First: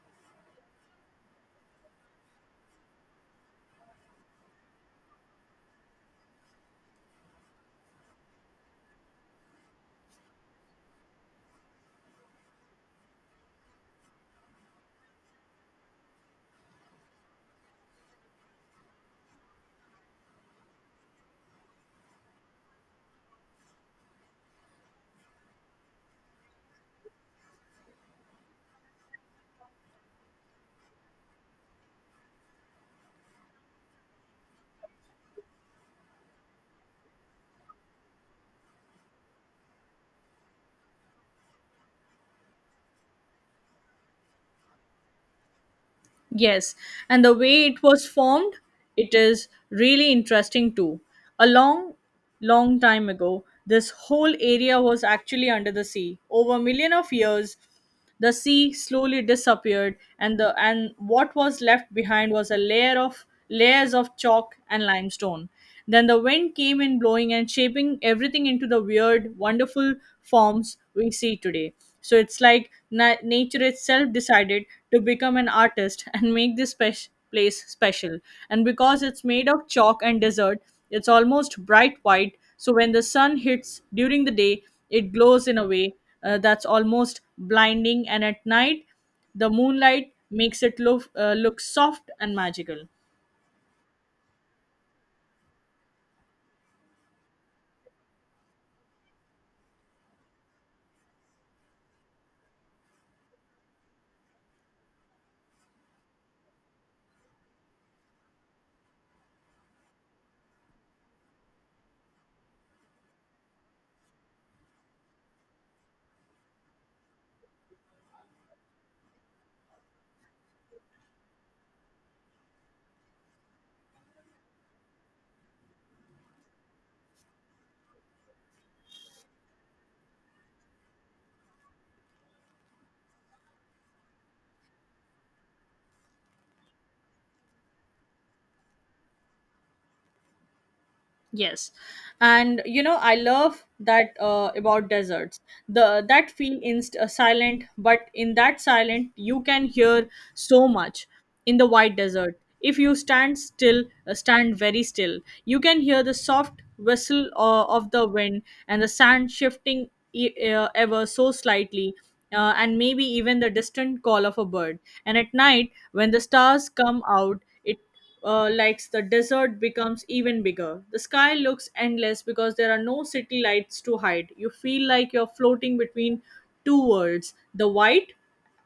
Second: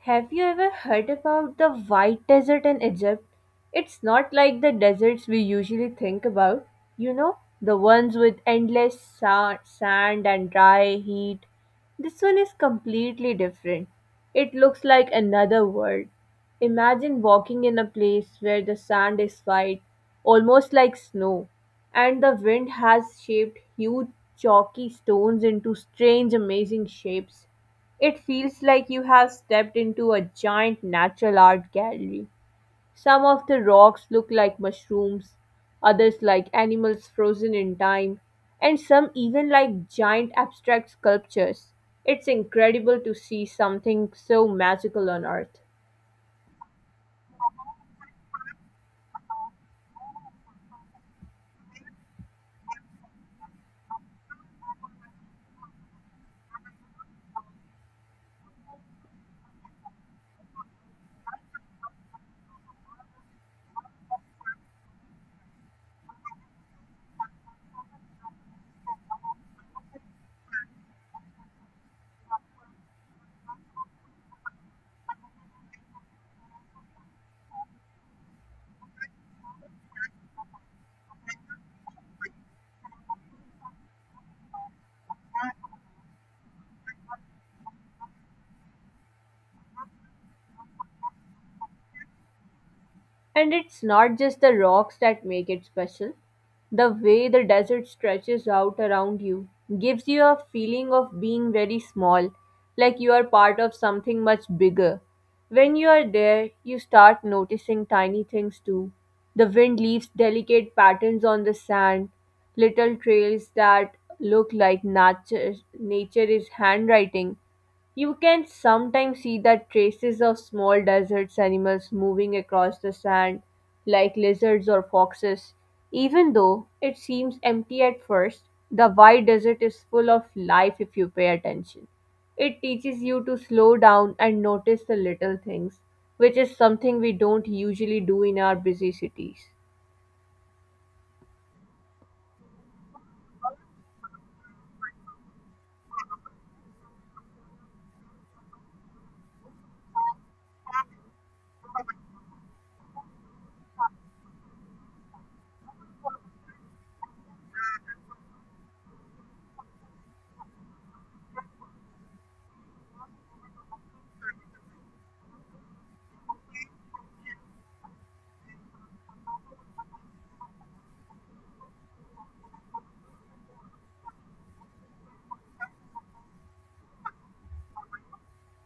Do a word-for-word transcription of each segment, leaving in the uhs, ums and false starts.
Have you ever heard about the White Desert in Egypt? It's not like the deserts we usually think about. You know, the ones with endless sa- sand and dry heat. This one is completely different. It looks like another world. Imagine walking in a place where the sand is white, almost like snow, and the wind has shaped huge chalky stones into strange, amazing shapes. It feels like you have stepped into a giant natural art gallery. Some of the rocks look like mushrooms, others like animals frozen in time, and some even like giant abstract sculptures. It's incredible to see something so magical on Earth. Yes, and the way it was formed, it is really interesting too. A long, long time ago, this whole area was actually under the sea. Over a million of years, the sea slowly disappeared, and the and what was left behind was a layer of layers of chalk and limestone. Then the wind came in blowing and shaping everything into the weird, wonderful forms we see today. So it's like na- nature itself decided to become an artist and make this spec- place special. And because it's made of chalk and desert, it's almost bright white. So when the sun hits during the day, it glows in a way uh, that's almost blinding. And at night, the moonlight makes it look uh, look soft and magical. And it's not just the rocks that make it special. The way the desert stretches out around you gives you a feeling of being very small, like you are part of something much bigger. When you are there, you start noticing tiny things too. The wind leaves delicate patterns on the sand, little trails that look like nature, nature is handwriting. You can sometimes see the traces of small desert animals moving across the sand, like lizards or foxes. Even though it seems empty at first, the wide desert is full of life if you pay attention. It teaches you to slow down and notice the little things, which is something we don't usually do in our busy cities. Yes, and you know I love that uh, about deserts. The that feel inst uh, silent, but in that silent you can hear so much in the white desert. If you stand still, uh, stand very still, you can hear the soft whistle uh, of the wind and the sand shifting e- uh, ever so slightly. Uh, and maybe even the distant call of a bird. And at night, when the stars come out, it uh, likes the desert becomes even bigger. The sky looks endless because there are no city lights to hide. You feel like you're floating between two worlds, the white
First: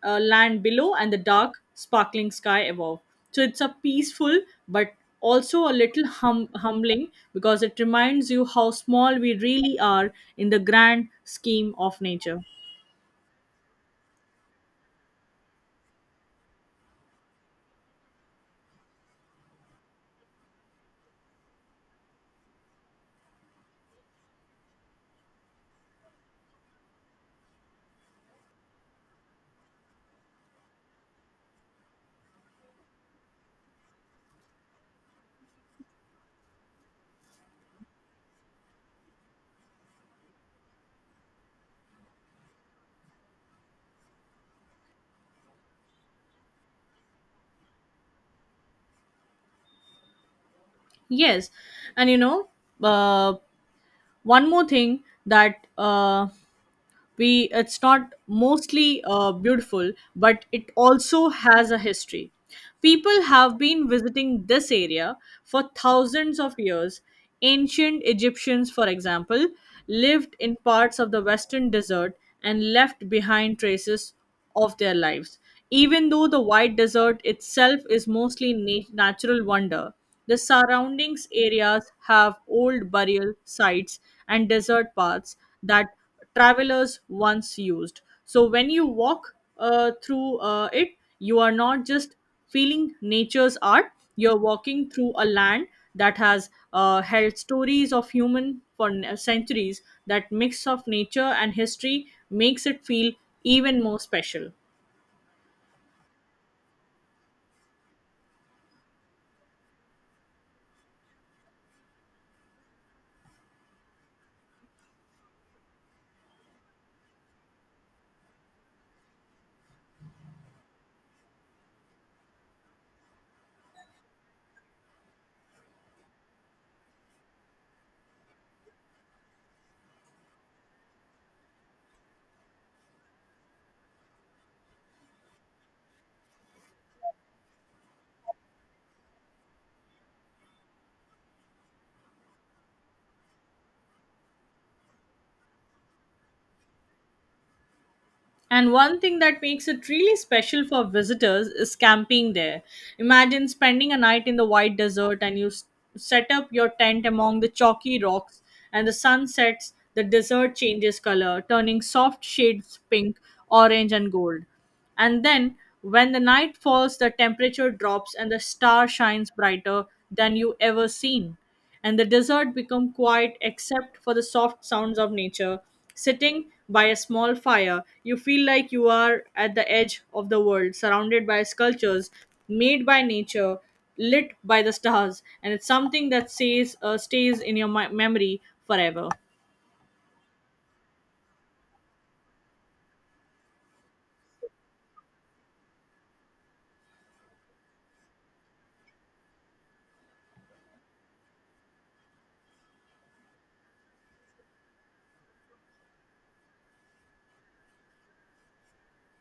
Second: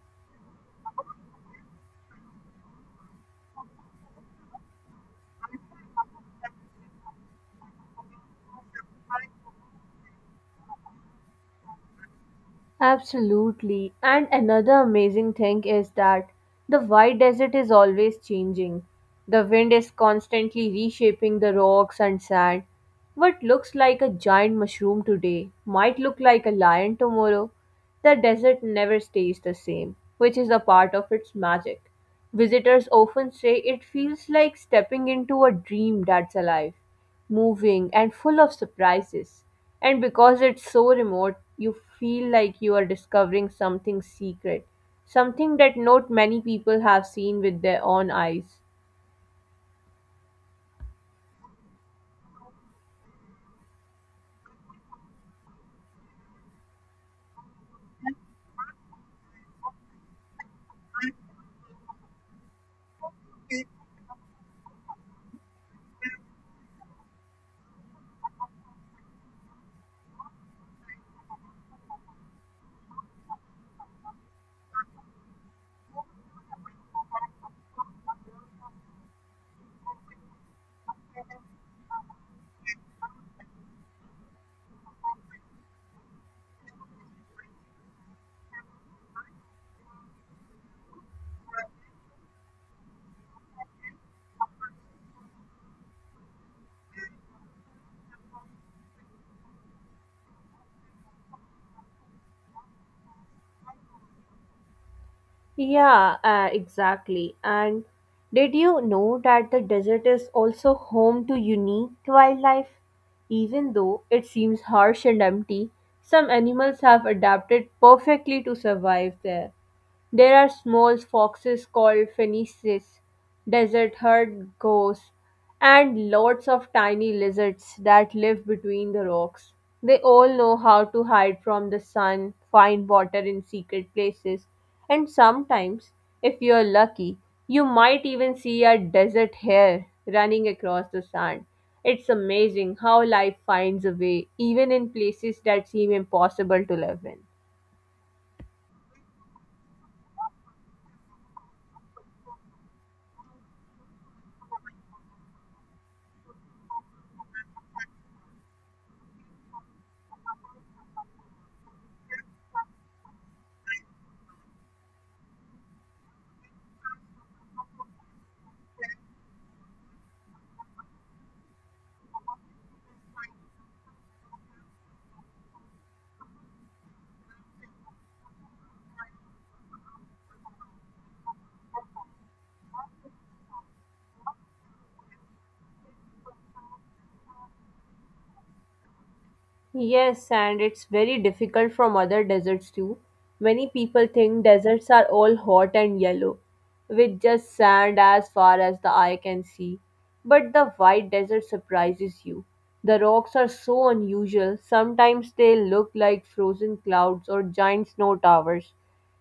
uh, land below and the dark, sparkling sky above. So it's a peaceful but also a little hum- humbling because it reminds you how small we really are in the grand scheme of nature. Absolutely. And another amazing thing is that the white desert is always changing. The wind is constantly reshaping the rocks and sand. What looks like a giant mushroom today might look like a lion tomorrow. The desert never stays the same, which is a part of its magic. Visitors often say it feels like stepping into a dream that's alive, moving and full of surprises. And because it's so remote, you feel like you are discovering something secret, something that not many people have seen with their own eyes. Yes, and you know, uh, one more thing that uh, we it's not mostly uh, beautiful, but it also has a history. People have been visiting this area for thousands of years. Ancient Egyptians, for example, lived in parts of the Western Desert and left behind traces of their lives. Even though the white desert itself is mostly na- natural wonder, the surroundings areas have old burial sites and desert paths that travelers once used. So when you walk uh, through uh, it, you are not just feeling nature's art, you're walking through a land that has uh, held stories of human for n- centuries. That mix of nature and history makes it feel even more special. Yeah, uh, exactly. And did you know that the desert is also home to unique wildlife? Even though it seems harsh and empty, some animals have adapted perfectly to survive there. There are small foxes called fennices, desert herd goats, and lots of tiny lizards that live between the rocks. They all know how to hide from the sun, find water in secret places, and sometimes, if you're lucky, you might even see a desert hare running across the sand. It's amazing how life finds a way, even in places that seem impossible to live in. And one thing that makes it really special for visitors is camping there. Imagine spending a night in the white desert and you s- set up your tent among the chalky rocks, and the sun sets, the desert changes color, turning soft shades pink, orange, and gold. And then, when the night falls, the temperature drops and the star shines brighter than you ever seen. And the desert become quiet except for the soft sounds of nature. Sitting by a small fire, you feel like you are at the edge of the world, surrounded by sculptures made by nature, lit by the stars, and it's something that stays uh, stays in your mi- memory forever. Yes, and it's very difficult from other deserts too. Many people think deserts are all hot and yellow, with just sand as far as the eye can see. But the white desert surprises you. The rocks are so unusual, sometimes they look like frozen clouds or giant snow towers.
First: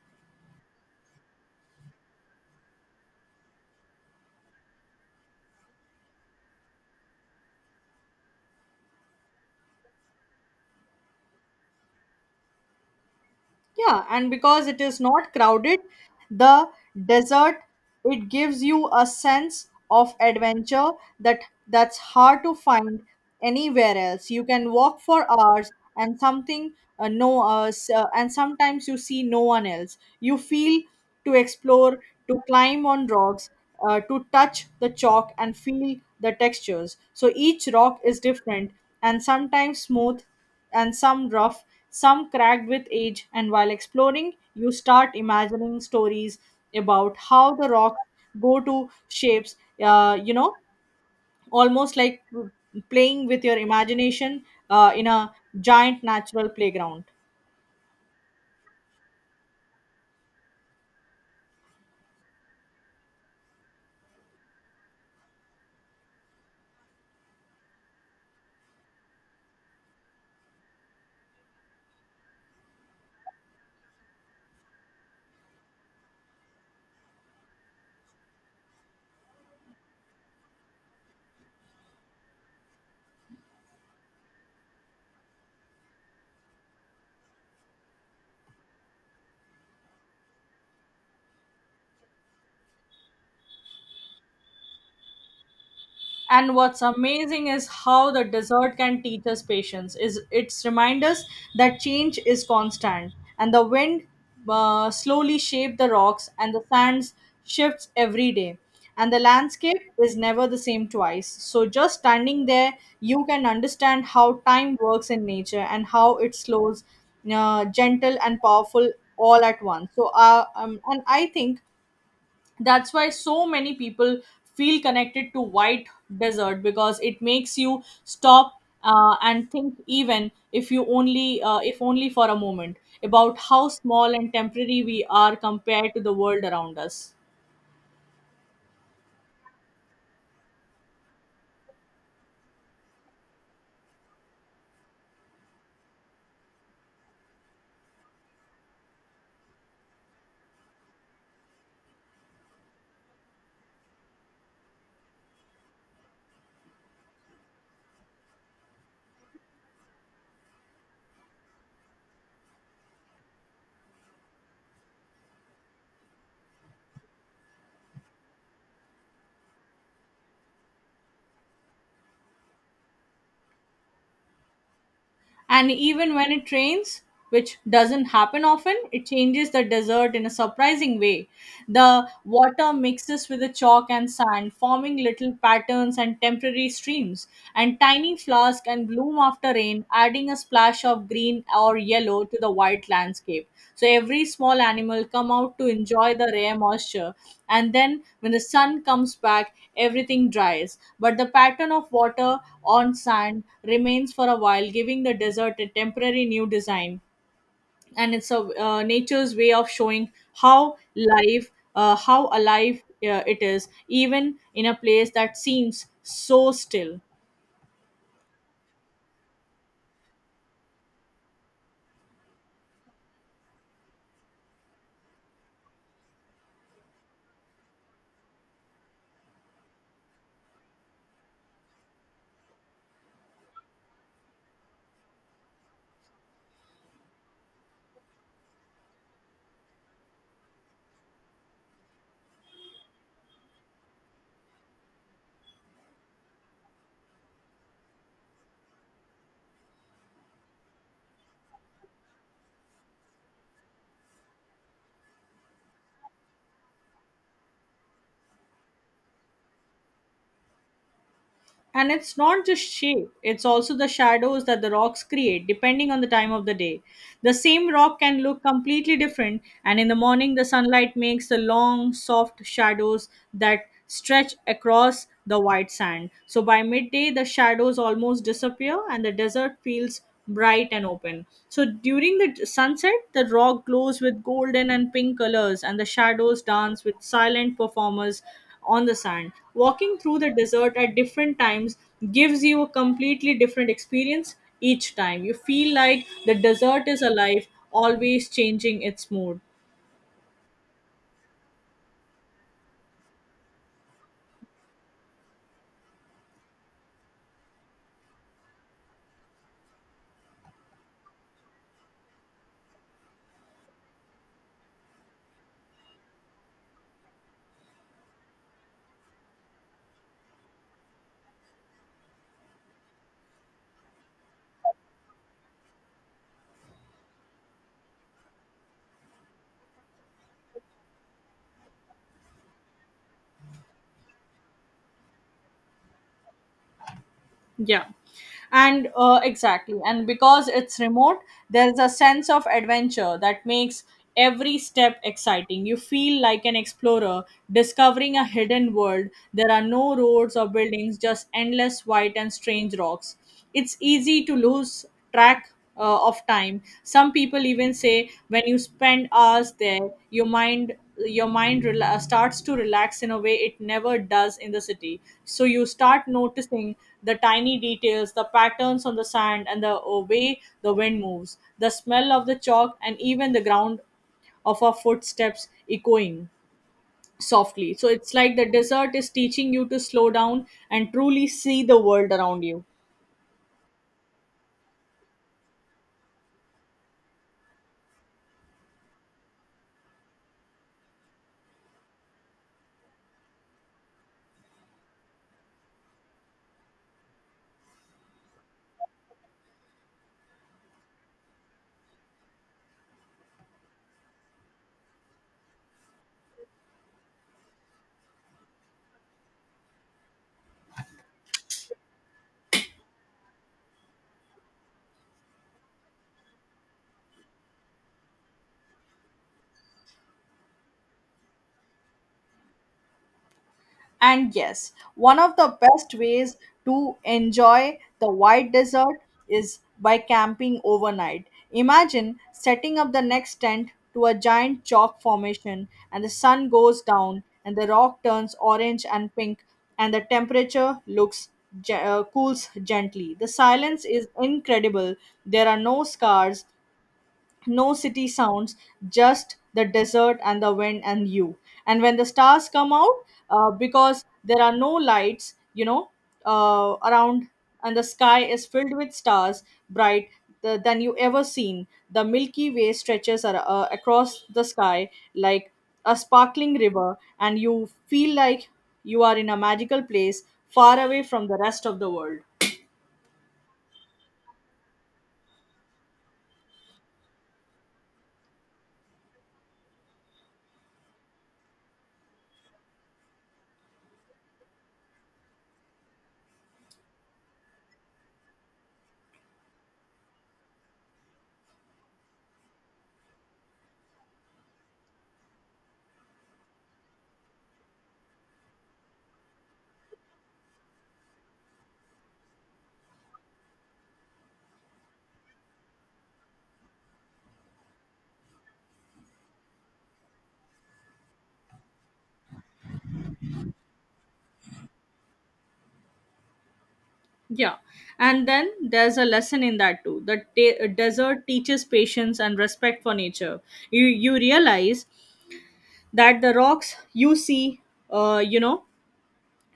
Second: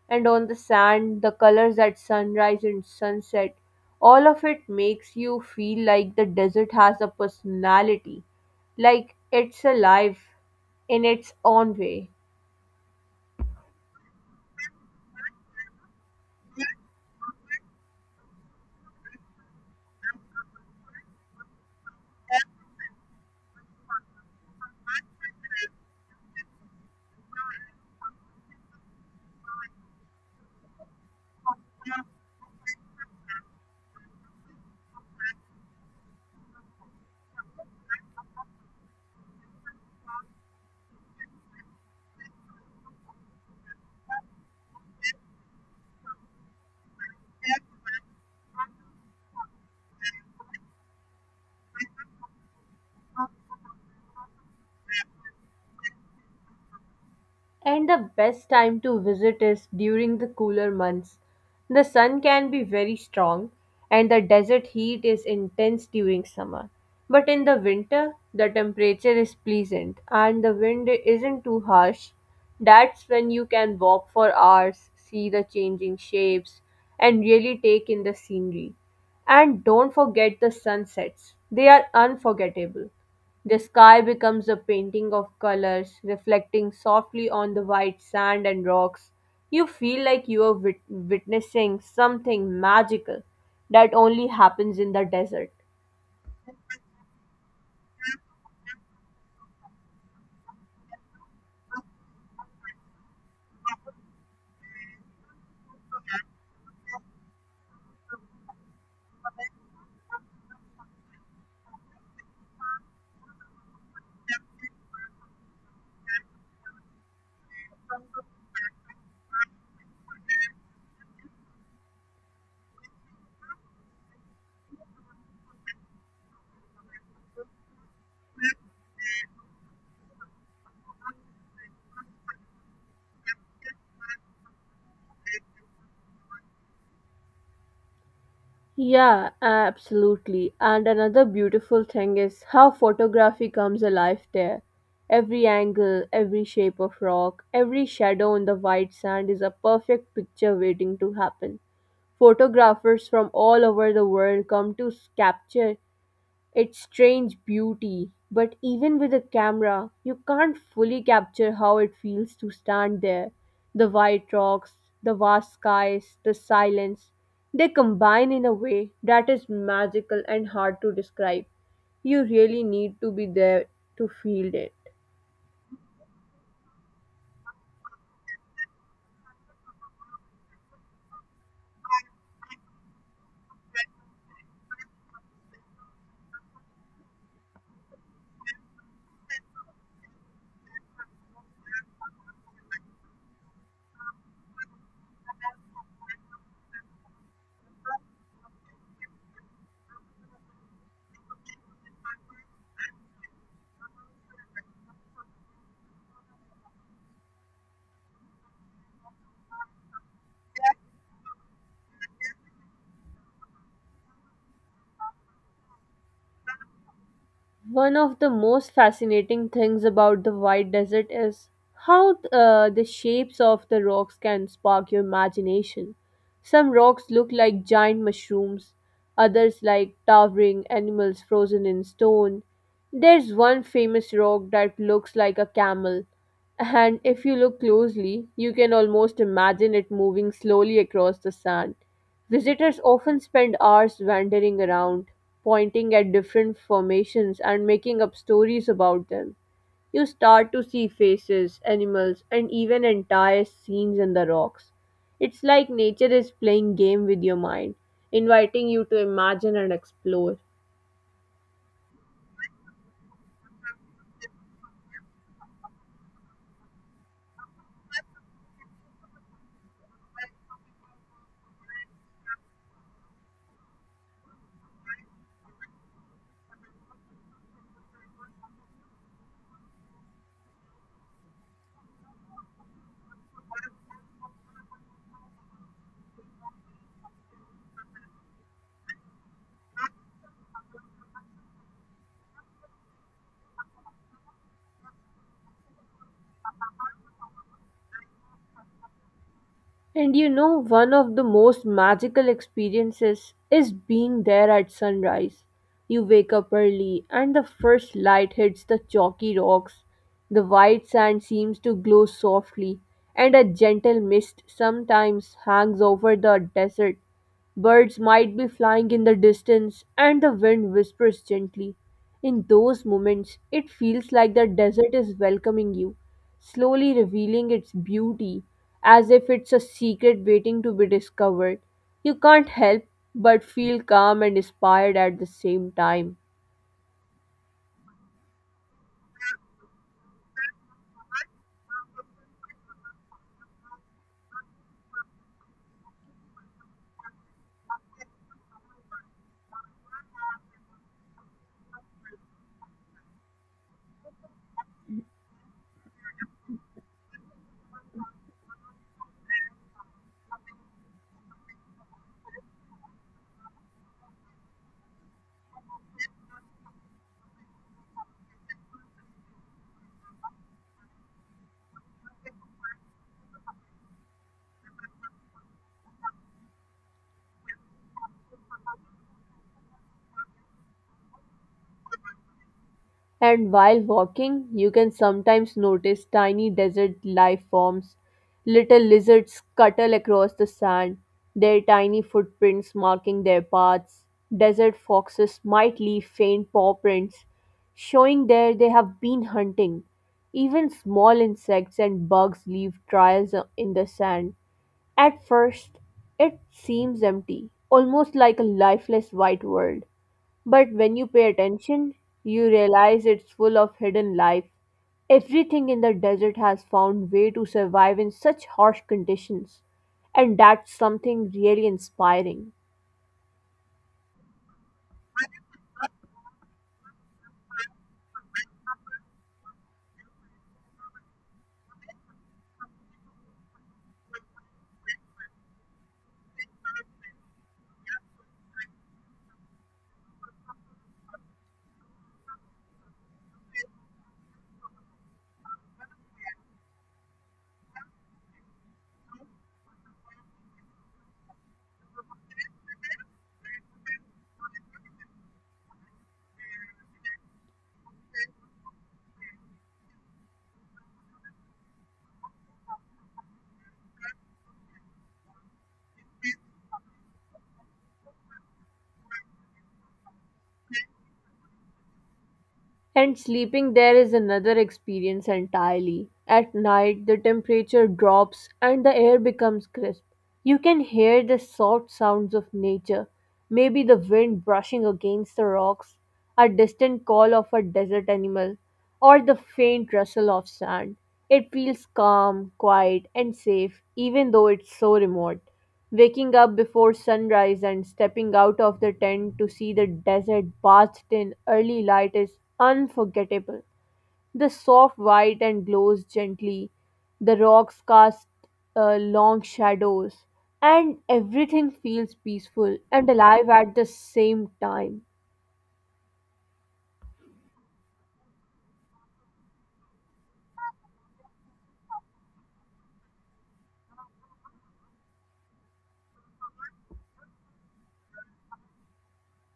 And on the sand, the colors at sunrise and sunset, all of it makes you feel like the desert has a personality. Like it's alive in its own way. Yeah, and because it is not crowded, the desert it gives you a sense of adventure that that's hard to find anywhere else. You can walk for hours and something uh, no uh, s- uh, and sometimes you see no one else. You feel to explore, to climb on rocks, uh, to touch the chalk and feel the textures. So each rock is different, and sometimes smooth and some rough, some cracked with age. And while exploring, you start imagining stories about how the rocks go to shapes, uh, you know, almost like playing with your imagination uh, in a giant natural playground. And the best time to visit is during the cooler months. The sun can be very strong and the desert heat is intense during summer. But in the winter, the temperature is pleasant and the wind isn't too harsh. That's when you can walk for hours, see the changing shapes, and really take in the scenery. And don't forget the sunsets, they are unforgettable. The sky becomes a painting of colors, reflecting softly on the white sand and rocks. You feel like you are wit- witnessing something magical that only happens in the desert. And what's amazing is how the desert can teach us patience. Is it's remind us that change is constant, and the wind uh, slowly shape the rocks, and the sands shifts every day, and the landscape is never the same twice. So just standing there, you can understand how time works in nature and how it slows, uh, gentle and powerful all at once. So uh, um, and I think that's why so many people feel connected to white desert because it makes you stop uh, and think, even if you only uh, if only for a moment about how small and temporary we are compared to the world around us. Yeah, absolutely. And another beautiful thing is how photography comes alive there. Every angle, every shape of rock, every shadow on the white sand is a perfect picture waiting to happen. Photographers from all over the world come to s- capture its strange beauty, but even with a camera, you can't fully capture how it feels to stand there. The white rocks, the vast skies, the silence, they combine in a way that is magical and hard to describe. You really need to be there to feel it. And even when it rains, which doesn't happen often, it changes the desert in a surprising way. The water mixes with the chalk and sand, forming little patterns and temporary streams, and tiny flowers can bloom after rain, adding a splash of green green or yellow to the white landscape. So every small animal come out to enjoy the rare moisture, and then when the sun comes back everything dries, but the pattern of water on sand remains for a while, giving the desert a temporary new design. And it's a uh, nature's way of showing how life uh, how alive uh, it is, even in a place that seems so still. One of the most fascinating things about the White Desert is how uh, the shapes of the rocks can spark your imagination. Some rocks look like giant mushrooms, others like towering animals frozen in stone. There's one famous rock that looks like a camel, and if you look closely, you can almost imagine it moving slowly across the sand. Visitors often spend hours wandering around, pointing at different formations and making up stories about them. You start to see faces, animals, and even entire scenes in the rocks. It's like nature is playing game with your mind, inviting you to imagine and explore. And it's not just shape, it's also the shadows that the rocks create depending on the time of the day. The same rock can look completely different, and in the morning, the sunlight makes the long, soft shadows that stretch across the white sand. So by midday, the shadows almost disappear, and the desert feels bright and open. So during the sunset, the rock glows with golden and pink colors, and the shadows dance with silent performers on the sand. Walking through the desert at different times gives you a completely different experience each time. You feel like the desert is alive, always changing its mood. And you know, one of the most magical experiences is being there at sunrise. You wake up early and the first light hits the chalky rocks. The white sand seems to glow softly, and a gentle mist sometimes hangs over the desert. Birds might be flying in the distance, and the wind whispers gently. In those moments, it feels like the desert is welcoming you, slowly revealing its beauty as if it's a secret waiting to be discovered. You can't help but feel calm and inspired at the same time. Yeah. And uh, exactly. And because it's remote, there's a sense of adventure that makes every step exciting. You feel like an explorer discovering a hidden world. There are no roads or buildings, just endless white and strange rocks. It's easy to lose track uh, of time. Some people even say when you spend hours there, your mind your mind rela- uh, starts to relax in a way it never does in the city. So you start noticing the tiny details, the patterns on the sand, and the uh, way the wind moves, the smell of the chalk, and even the ground of our footsteps echoing softly. So it's like the desert is teaching you to slow down and truly see the world around you. And while walking, you can sometimes notice tiny desert life forms. Little lizards scuttle across the sand, their tiny footprints marking their paths. Desert foxes might leave faint paw prints, showing there they have been hunting. Even small insects and bugs leave trails in the sand. At first, it seems empty, almost like a lifeless white world. But when you pay attention, you realize it's full of hidden life. Everything in the desert has found way to survive in such harsh conditions, and that's something really inspiring. And yes, one of the best ways to enjoy the white desert is by camping overnight. Imagine setting up the next tent to a giant chalk formation, and the sun goes down, and the rock turns orange and pink, and the temperature looks ge- uh, cools gently. The silence is incredible. There are no scars, no city sounds, just the desert and the wind and you. And when the stars come out, uh, because there are no lights, you know, uh, around, and the sky is filled with stars, bright th- than you ever seen. The Milky Way stretches ar- uh, across the sky like a sparkling river, and you feel like you are in a magical place far away from the rest of the world. And sleeping there is another experience entirely. At night, the temperature drops and the air becomes crisp. You can hear the soft sounds of nature, maybe the wind brushing against the rocks, a distant call of a desert animal, or the faint rustle of sand. It feels calm, quiet, and safe, even though it's so remote. Waking up before sunrise and stepping out of the tent to see the desert bathed in early light is unforgettable. The soft white and glows gently, the rocks cast uh, long shadows, and everything feels peaceful and alive at the same time. Yeah, and then there's a lesson in that too. The ta desert teaches patience and respect for nature. You you realize that the rocks you see, uh, you know,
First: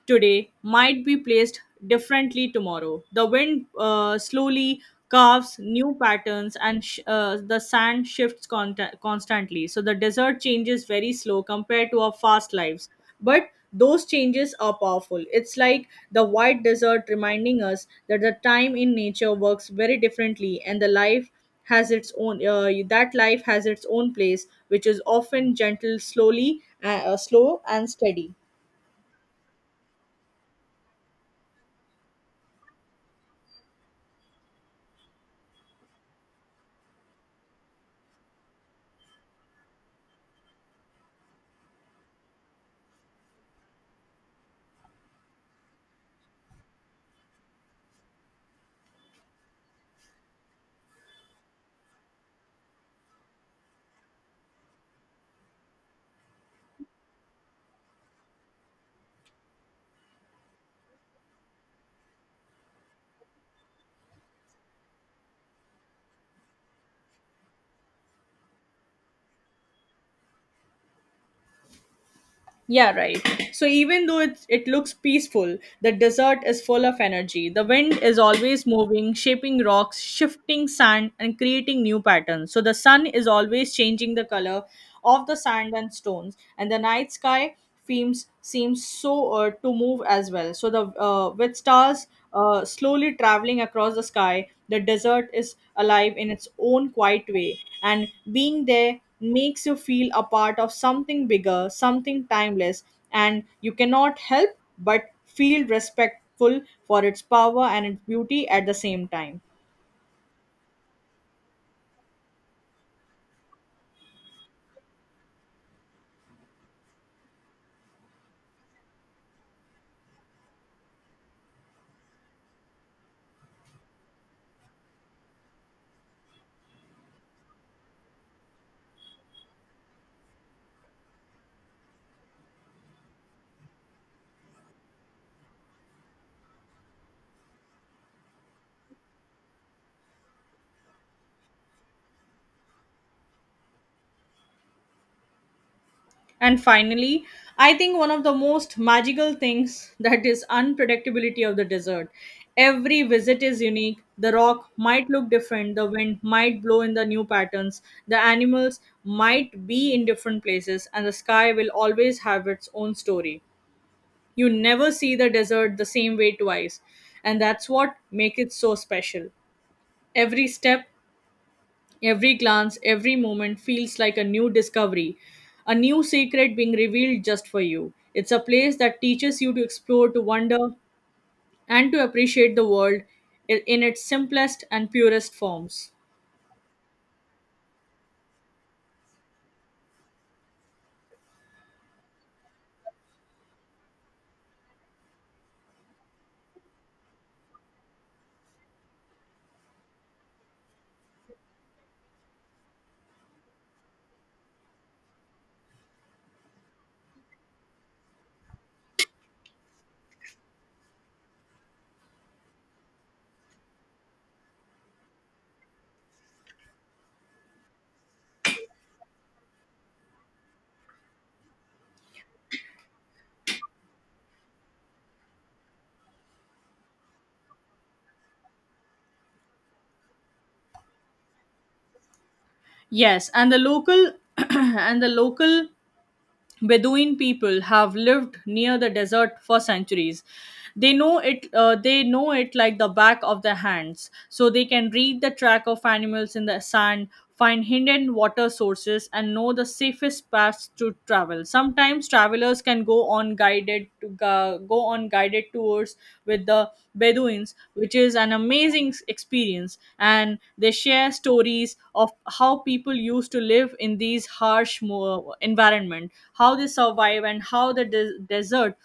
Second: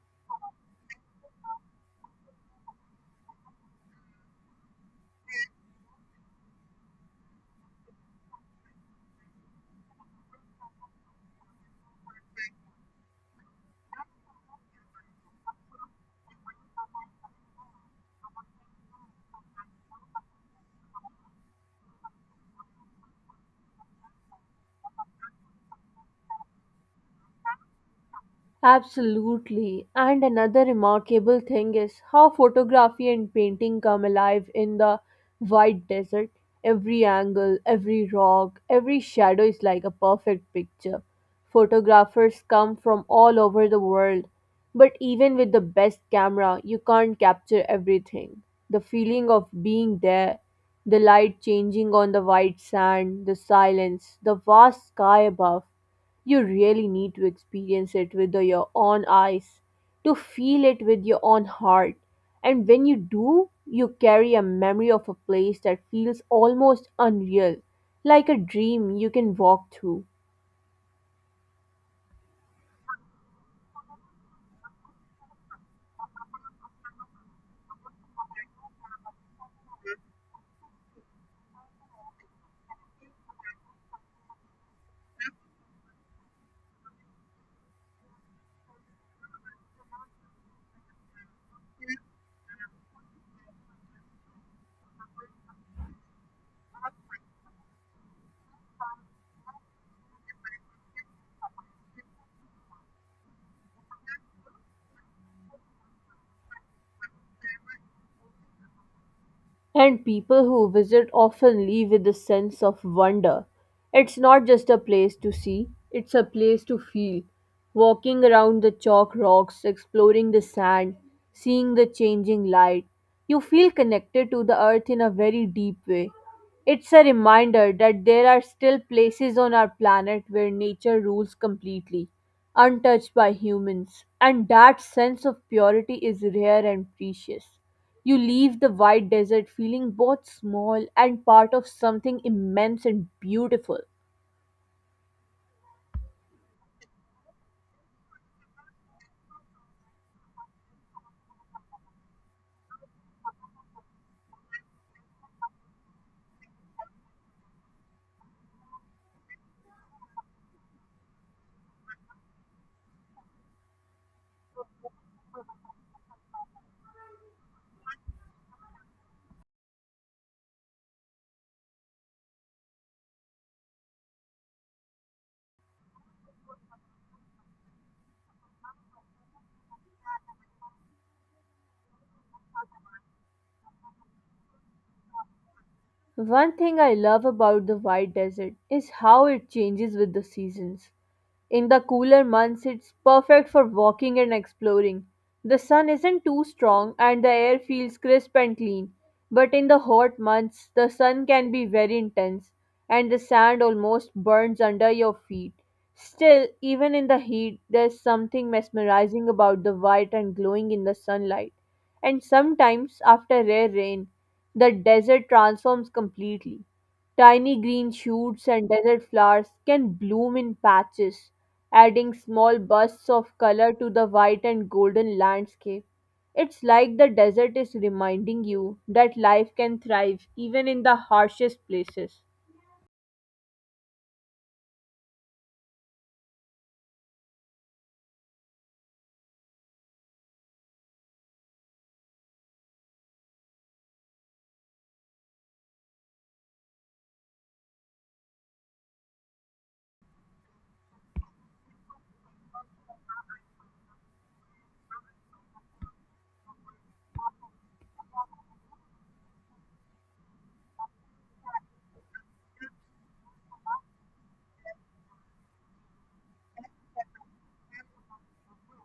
today might be placed differently tomorrow. The wind uh, slowly carves new patterns, and sh- uh, the sand shifts con- constantly. So the desert changes very slow compared to our fast lives. But those changes are powerful. It's like the white desert reminding us that the time in nature works very differently, and the life has its own uh, that life has its own place, which is often gentle, slowly uh, uh, slow and steady. Absolutely. And another remarkable thing is how photography and painting come alive in the white desert. Every angle, every rock, every shadow is like a perfect picture. Photographers come from all over the world. But even with the best camera, you can't capture everything. The feeling of being there, the light changing on the white sand, the silence, the vast sky above, you really need to experience it with the- your own eyes, to feel it with your own heart. And when you do, you carry a memory of a place that feels almost unreal, like a dream you can walk through. Yeah, right. So even though it, it looks peaceful, the desert is full of energy. The wind is always moving, shaping rocks, shifting sand, and creating new patterns. So the sun is always changing the color of the sand and stones, and the night sky themes seems so uh, to move as well. So the uh, with stars uh, slowly traveling across the sky, the desert is alive in its own quiet way, and being there makes you feel a part of something bigger, something timeless, and you cannot help but feel respectful for its power and its beauty at the same time. And people who visit often leave with a sense of wonder. It's not just a place to see, it's a place to feel. Walking around the chalk rocks, exploring the sand, seeing the changing light, you feel connected to the earth in a very deep way. It's a reminder that there are still places on our planet where nature rules completely, untouched by humans, and that sense of purity is rare and precious. You leave the wide desert feeling both small and part of something immense and beautiful. And finally, I think one of the most magical things that is unpredictability of the desert. Every visit is unique. The rock might look different, the wind might blow in the new patterns, the animals might be in different places, and the sky will always have its own story. You never see the desert the same way twice, and that's what makes it so special. Every step, every glance, every moment feels like a new discovery, a new secret being revealed just for you. It's a place that teaches you to explore, to wonder, and to appreciate the world i- in its simplest and purest forms. One thing I love about the White Desert is how it changes with the seasons. In the cooler months, it's perfect for walking and exploring. The sun isn't too strong and the air feels crisp and clean. But in the hot months, the sun can be very intense and the sand almost burns under your feet. Still, even in the heat, there's something mesmerizing about the white and glowing in the sunlight. And sometimes, after rare rain, the desert transforms completely. Tiny green shoots and desert flowers can bloom in patches, adding small bursts of color to the white and golden landscape. It's like the desert is reminding you that life can thrive even in the harshest places. Yes, and the local and the local Bedouin people have lived near the desert for centuries. They know it. Uh, they know it like the back of their hands, so they can read the track of animals in the sand, find hidden water sources, and know the safest paths to travel. Sometimes travelers hikers can go on guided to go, go on guided tours with the Bedouins, which is an amazing s- experience. And they share stories of how people used to live in these harsh mo- environment, how they survive, and how the de- desert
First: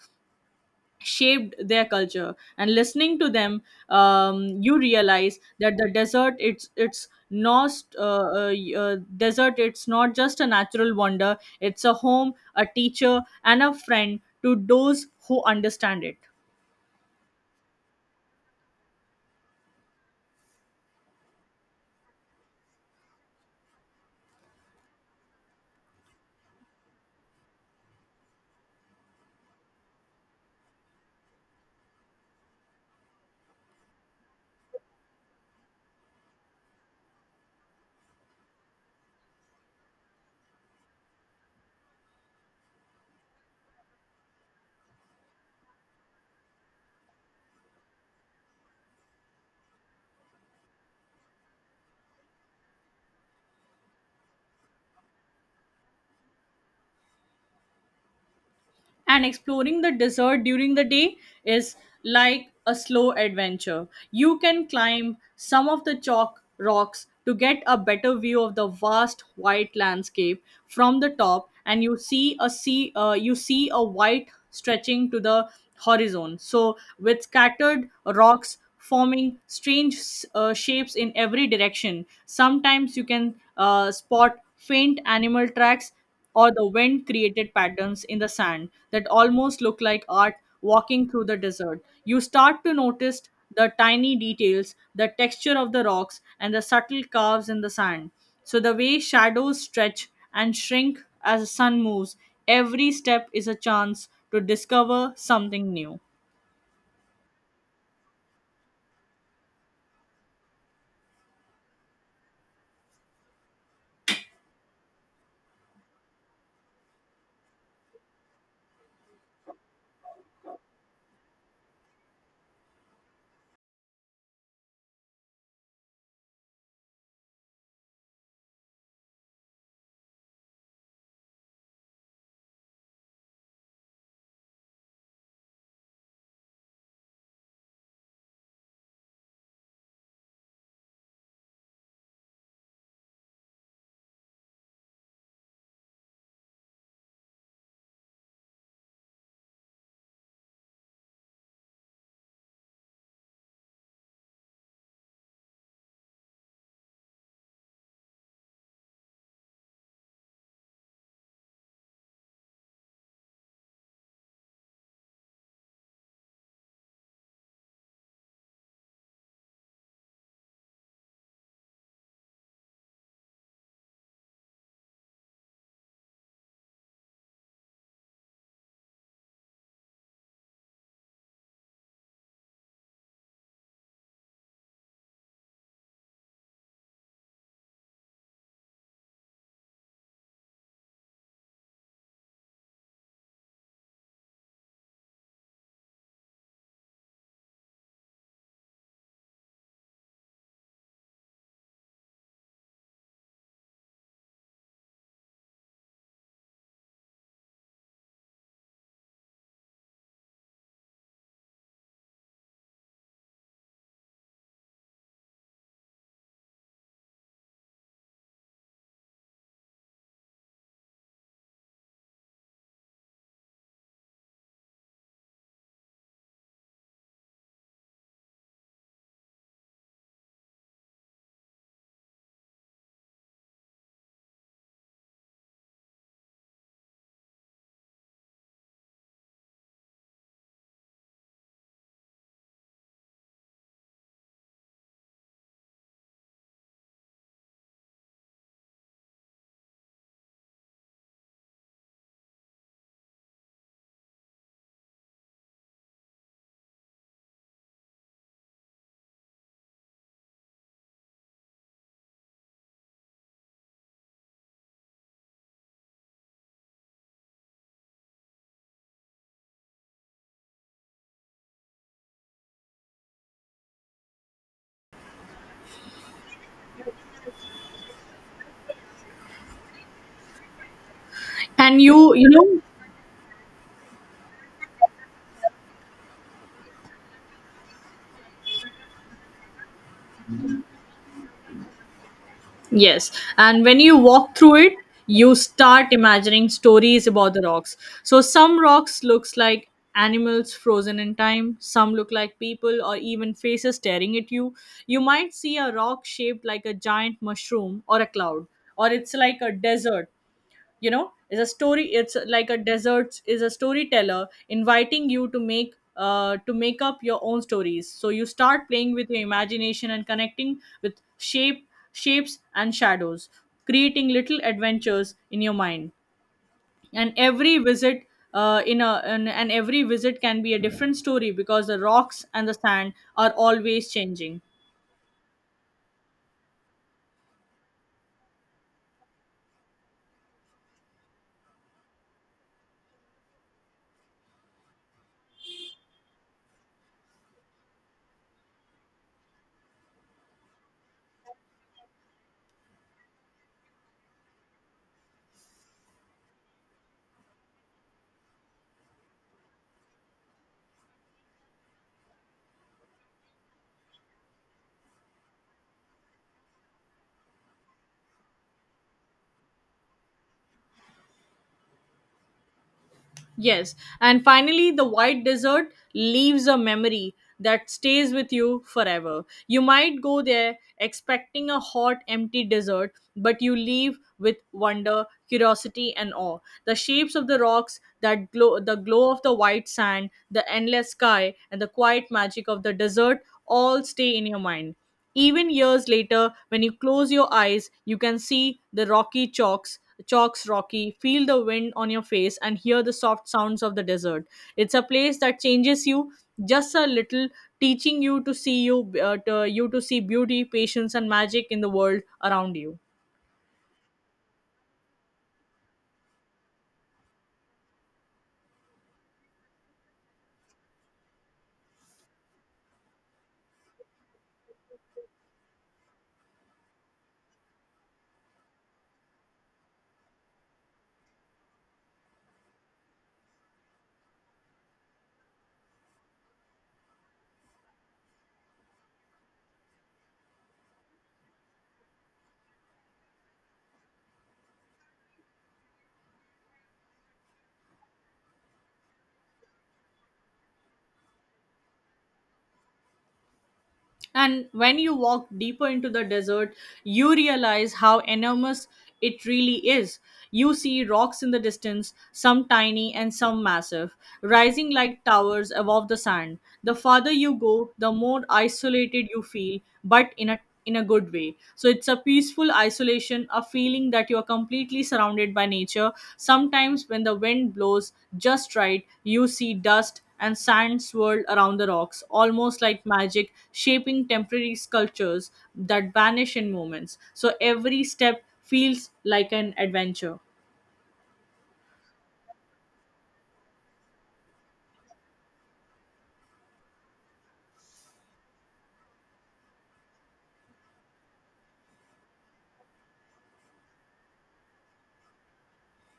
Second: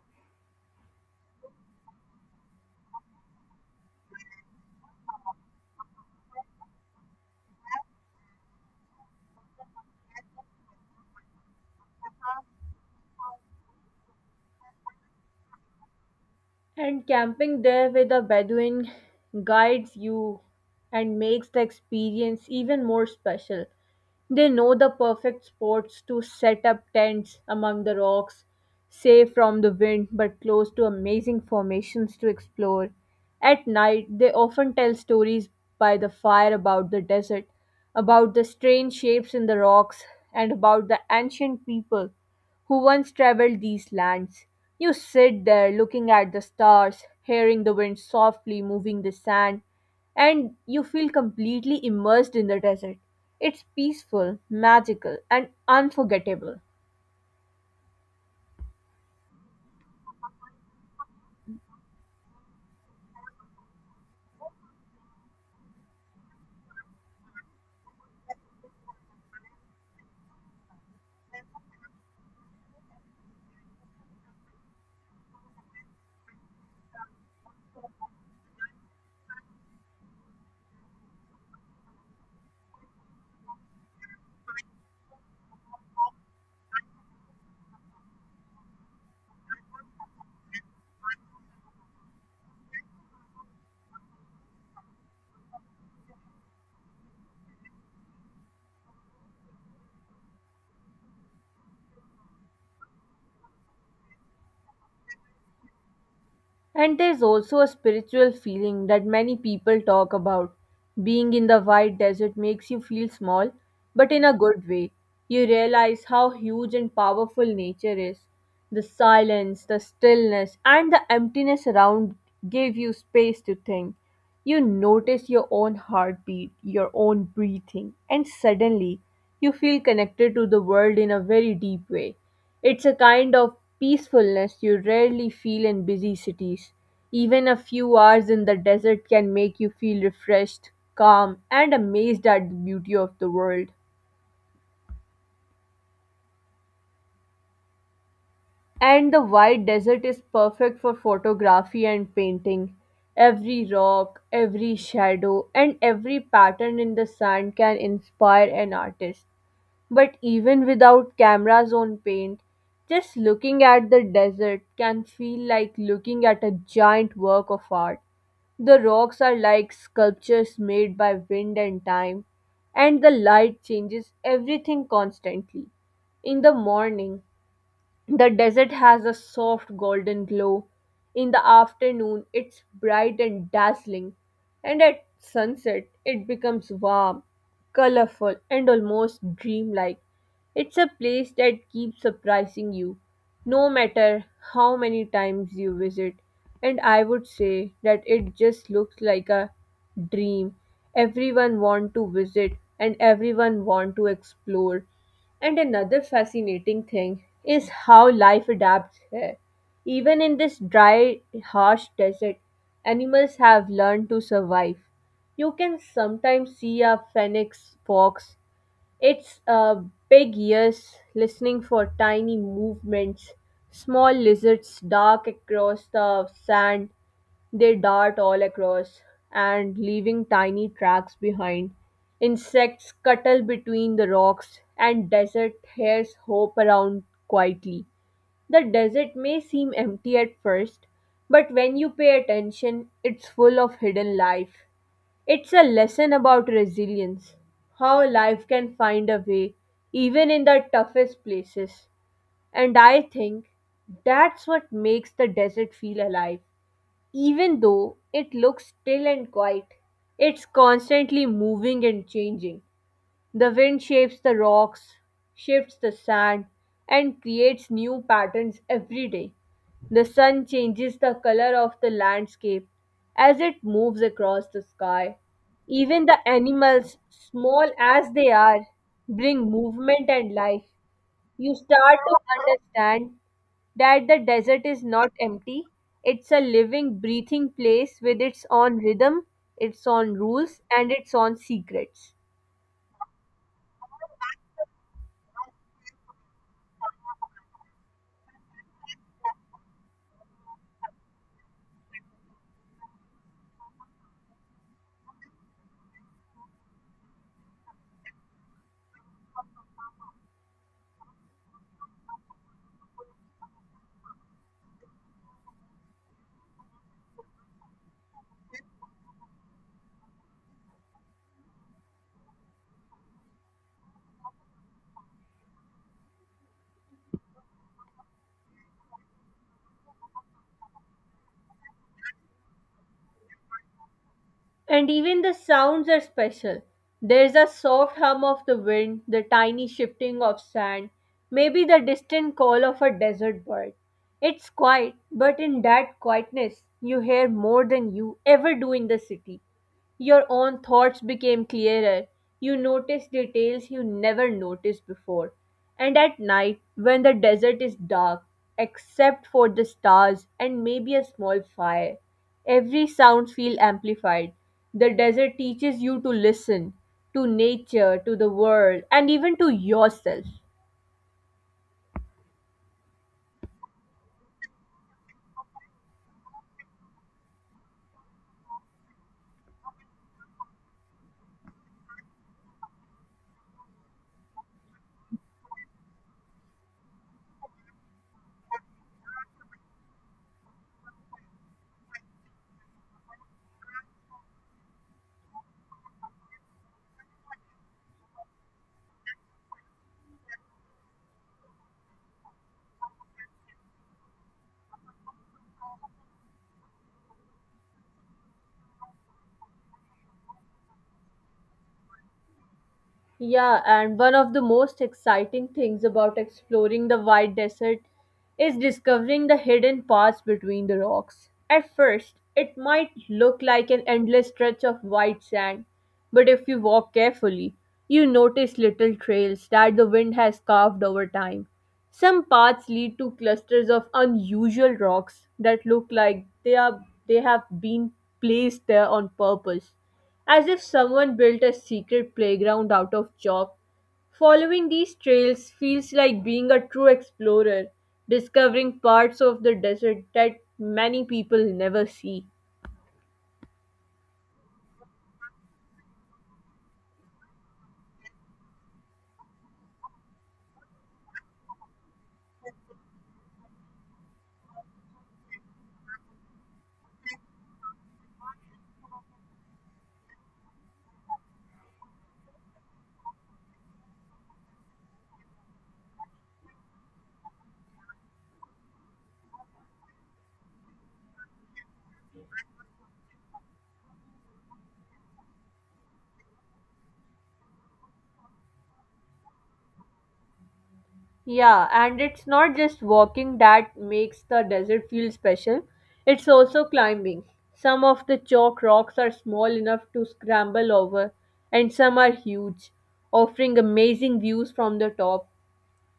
shaped their culture and listening to them um, you realize that the desert it's it's not uh, uh, y- uh, desert it's not just a natural wonder, it's a home, a teacher, and a friend to those who understand it. And camping there with a Bedouin guides you and makes the experience even more special. They know the perfect spots to set up tents among the rocks, safe from the wind but close to amazing formations to explore. At night, they often tell stories by the fire about the desert, about the strange shapes in the rocks, and about the ancient people who once traveled these lands. You sit there looking at the stars, hearing the wind softly moving the sand, and you feel completely immersed in the desert. It's peaceful, magical, and unforgettable. And exploring the desert during the day is like a slow adventure. You can climb some of the chalk rocks to get a better view of the vast white landscape from the top, and you see a sea uh, you see a white stretching to the horizon, so with scattered rocks forming strange uh, shapes in every direction. Sometimes you can uh, spot faint animal tracks or the wind created patterns in the sand that almost look like art. Walking through the desert, you start to notice the tiny details, the texture of the rocks, and the subtle curves in the sand. So, the way shadows stretch and shrink as the sun moves, every step is a chance to discover something new. And there's also a spiritual feeling that many people talk about. Being in the white desert makes you feel small, but in a good way. You realize how huge and powerful nature is. The silence, the stillness, and the emptiness around give you space to think. You notice your own heartbeat, your own breathing, and suddenly you feel connected to the world in a very deep way. It's a kind of peacefulness you rarely feel in busy cities. Even a few hours in the desert can make you feel refreshed, calm, and amazed at the beauty of the world. And the white desert is perfect for photography and painting. Every rock, every shadow, and every pattern in the sand can inspire an artist. But even without cameras on paint, just looking at the desert can feel like looking at a giant work of art. The rocks are like sculptures made by wind and time, and the light changes everything constantly. In the morning, the desert has a soft golden glow. In the afternoon, it's bright and dazzling, and at sunset, it becomes warm, colorful, and almost dreamlike. It's a place that keeps surprising you, no matter how many times you visit. And I would say that it just looks like a dream. Everyone want to visit and everyone want to explore. And another fascinating thing is how life adapts here. Even in this dry, harsh desert, animals have learned to survive. You can sometimes see a phoenix fox, it's uh, big ears listening for tiny movements, small lizards dark across the sand. They dart all across and leaving tiny tracks behind. Insects scuttle between the rocks and desert hares hop around quietly. The desert may seem empty at first, but when you pay attention, it's full of hidden life. It's a lesson about resilience, how life can find a way even in the toughest places. And I think that's what makes the desert feel alive. Even though it looks still and quiet, it's constantly moving and changing. The wind shapes the rocks, shifts the sand, and creates new patterns every day. The sun changes the color of the landscape as it moves across the sky. Even the animals, small as they are, bring movement and life. You And start you, to you know, understand that the desert is not empty. It's a living, breathing place with its own rhythm, its own rules, and its own secrets. yes, and when you walk through it, you start imagining stories about the rocks. So some rocks looks like animals frozen in time, some look like people or even faces staring at you. You might see a rock shaped like a giant mushroom or a cloud, or it's like a desert, you know, it's a story, it's like a desert is a storyteller inviting you to make uh, to make up your own stories. So you start playing with your imagination and connecting with shape shapes and shadows, creating little adventures in your mind. And every visit uh, in a and, and every visit can be a different story because the rocks and the sand are always changing. And even the sounds are special. There's a soft hum of the wind, the tiny shifting of sand, maybe the distant call of a desert bird. It's quiet, but in that quietness, you hear more than you ever do in the city. Your own thoughts became clearer. You noticed details you never noticed before. And at night, when the desert is dark, except for the stars and maybe a small fire, every sound feels amplified. The desert teaches you to listen to nature, to the world, and even to yourself. Yes. And finally, the white desert leaves a memory that stays with you forever. You might go there expecting a hot, empty desert, but you leave with wonder, curiosity, and awe. The shapes of the rocks, that glow, the glow of the white sand, the endless sky, and the quiet magic of the desert all stay in your mind. Even years later, when you close your eyes, you can see the rocky chalks, chalks rocky, feel the wind on your face, and hear the soft sounds of the desert. It's a place that changes you just a little, teaching you to see you, uh, to, you to see beauty, patience, and magic in the world around you. Yeah, and one of the most exciting things about exploring the White Desert is discovering the hidden paths between the rocks. At first, it might look like an endless stretch of white sand, but if you walk carefully, you notice little trails that the wind has carved over time. Some paths lead to clusters of unusual rocks that look like they are they have been placed there on purpose, as if someone built a secret playground out of chalk. Following these trails feels like being a true explorer, discovering parts of the desert that many people never see. And when you walk deeper into the desert, you realize how enormous it really is. You see rocks in the distance, some tiny and some massive, rising like towers above the sand. The farther you go, the more isolated you feel, but in a in a good way. So it's a peaceful isolation, a feeling that you are completely surrounded by nature. Sometimes when the wind blows just right, you see dust and sand swirled around the rocks, almost like magic, shaping temporary sculptures that vanish in moments. So every step feels like an adventure. Yeah, and it's not just walking that makes the desert feel special, it's also climbing. Some of the chalk rocks are small enough to scramble over, and some are huge, offering amazing views from the top.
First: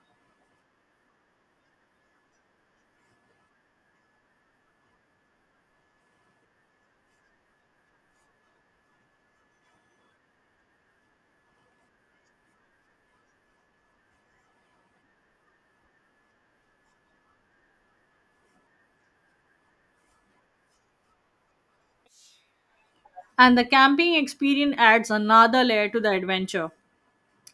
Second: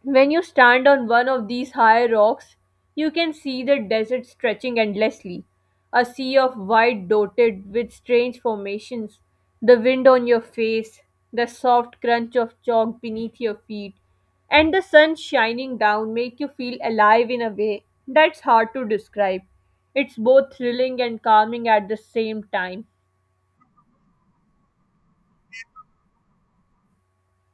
When you stand on one of these high rocks, you can see the desert stretching endlessly, a sea of white dotted with strange formations, the wind on your face, the soft crunch of chalk beneath your feet, and the sun shining down make you feel alive in a way that's hard to describe. It's both thrilling and calming at the same time. And the camping experience adds another layer to the adventure.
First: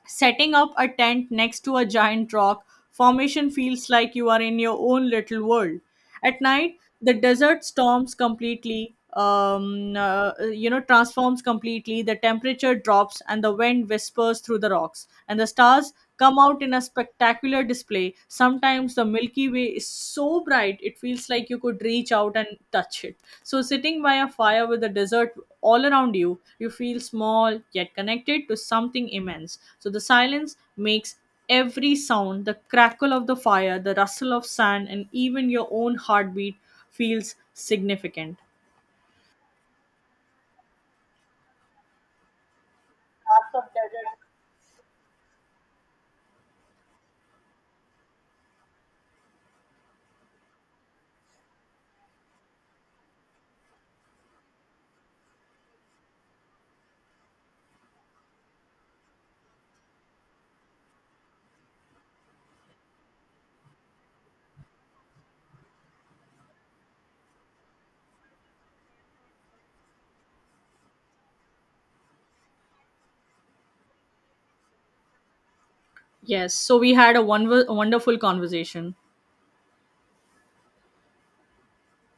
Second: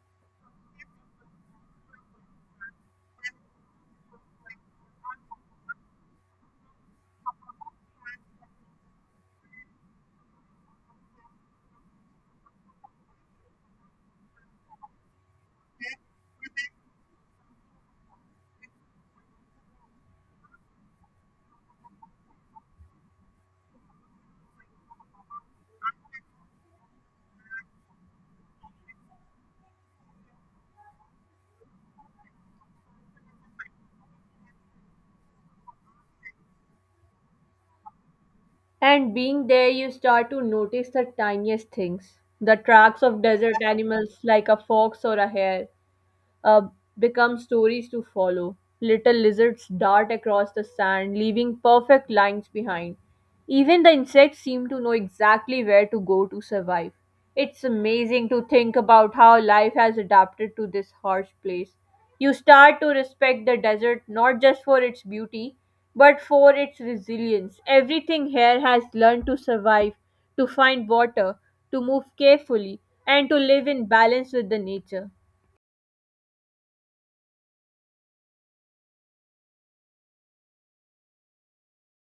Setting up a tent next to a giant rock formation feels like you are in your own little world. At night, the desert storms completely, um, uh, you know, transforms completely. The temperature drops and the wind whispers through the rocks, and the stars come out in a spectacular display. Sometimes the Milky Way is so bright, it feels like you could reach out and touch it. So, sitting by a fire with the desert all around you, you feel small yet connected to something immense. So, the silence makes every sound, the crackle of the fire, the rustle of sand, and even your own heartbeat feels significant. And being there, you start to notice the tiniest things, the tracks of desert animals like a fox or a hare, uh, become stories to follow. Little lizards dart across the sand, leaving perfect lines behind. Even the insects seem to know exactly where to go to survive. It's amazing to think about how life has adapted to this harsh place. You start to respect the desert not just for its beauty, but for its resilience. Everything here has learned to survive, to find water, to move carefully, and to live in balance with the nature. Yes, so we had a wonderful, wonderful conversation.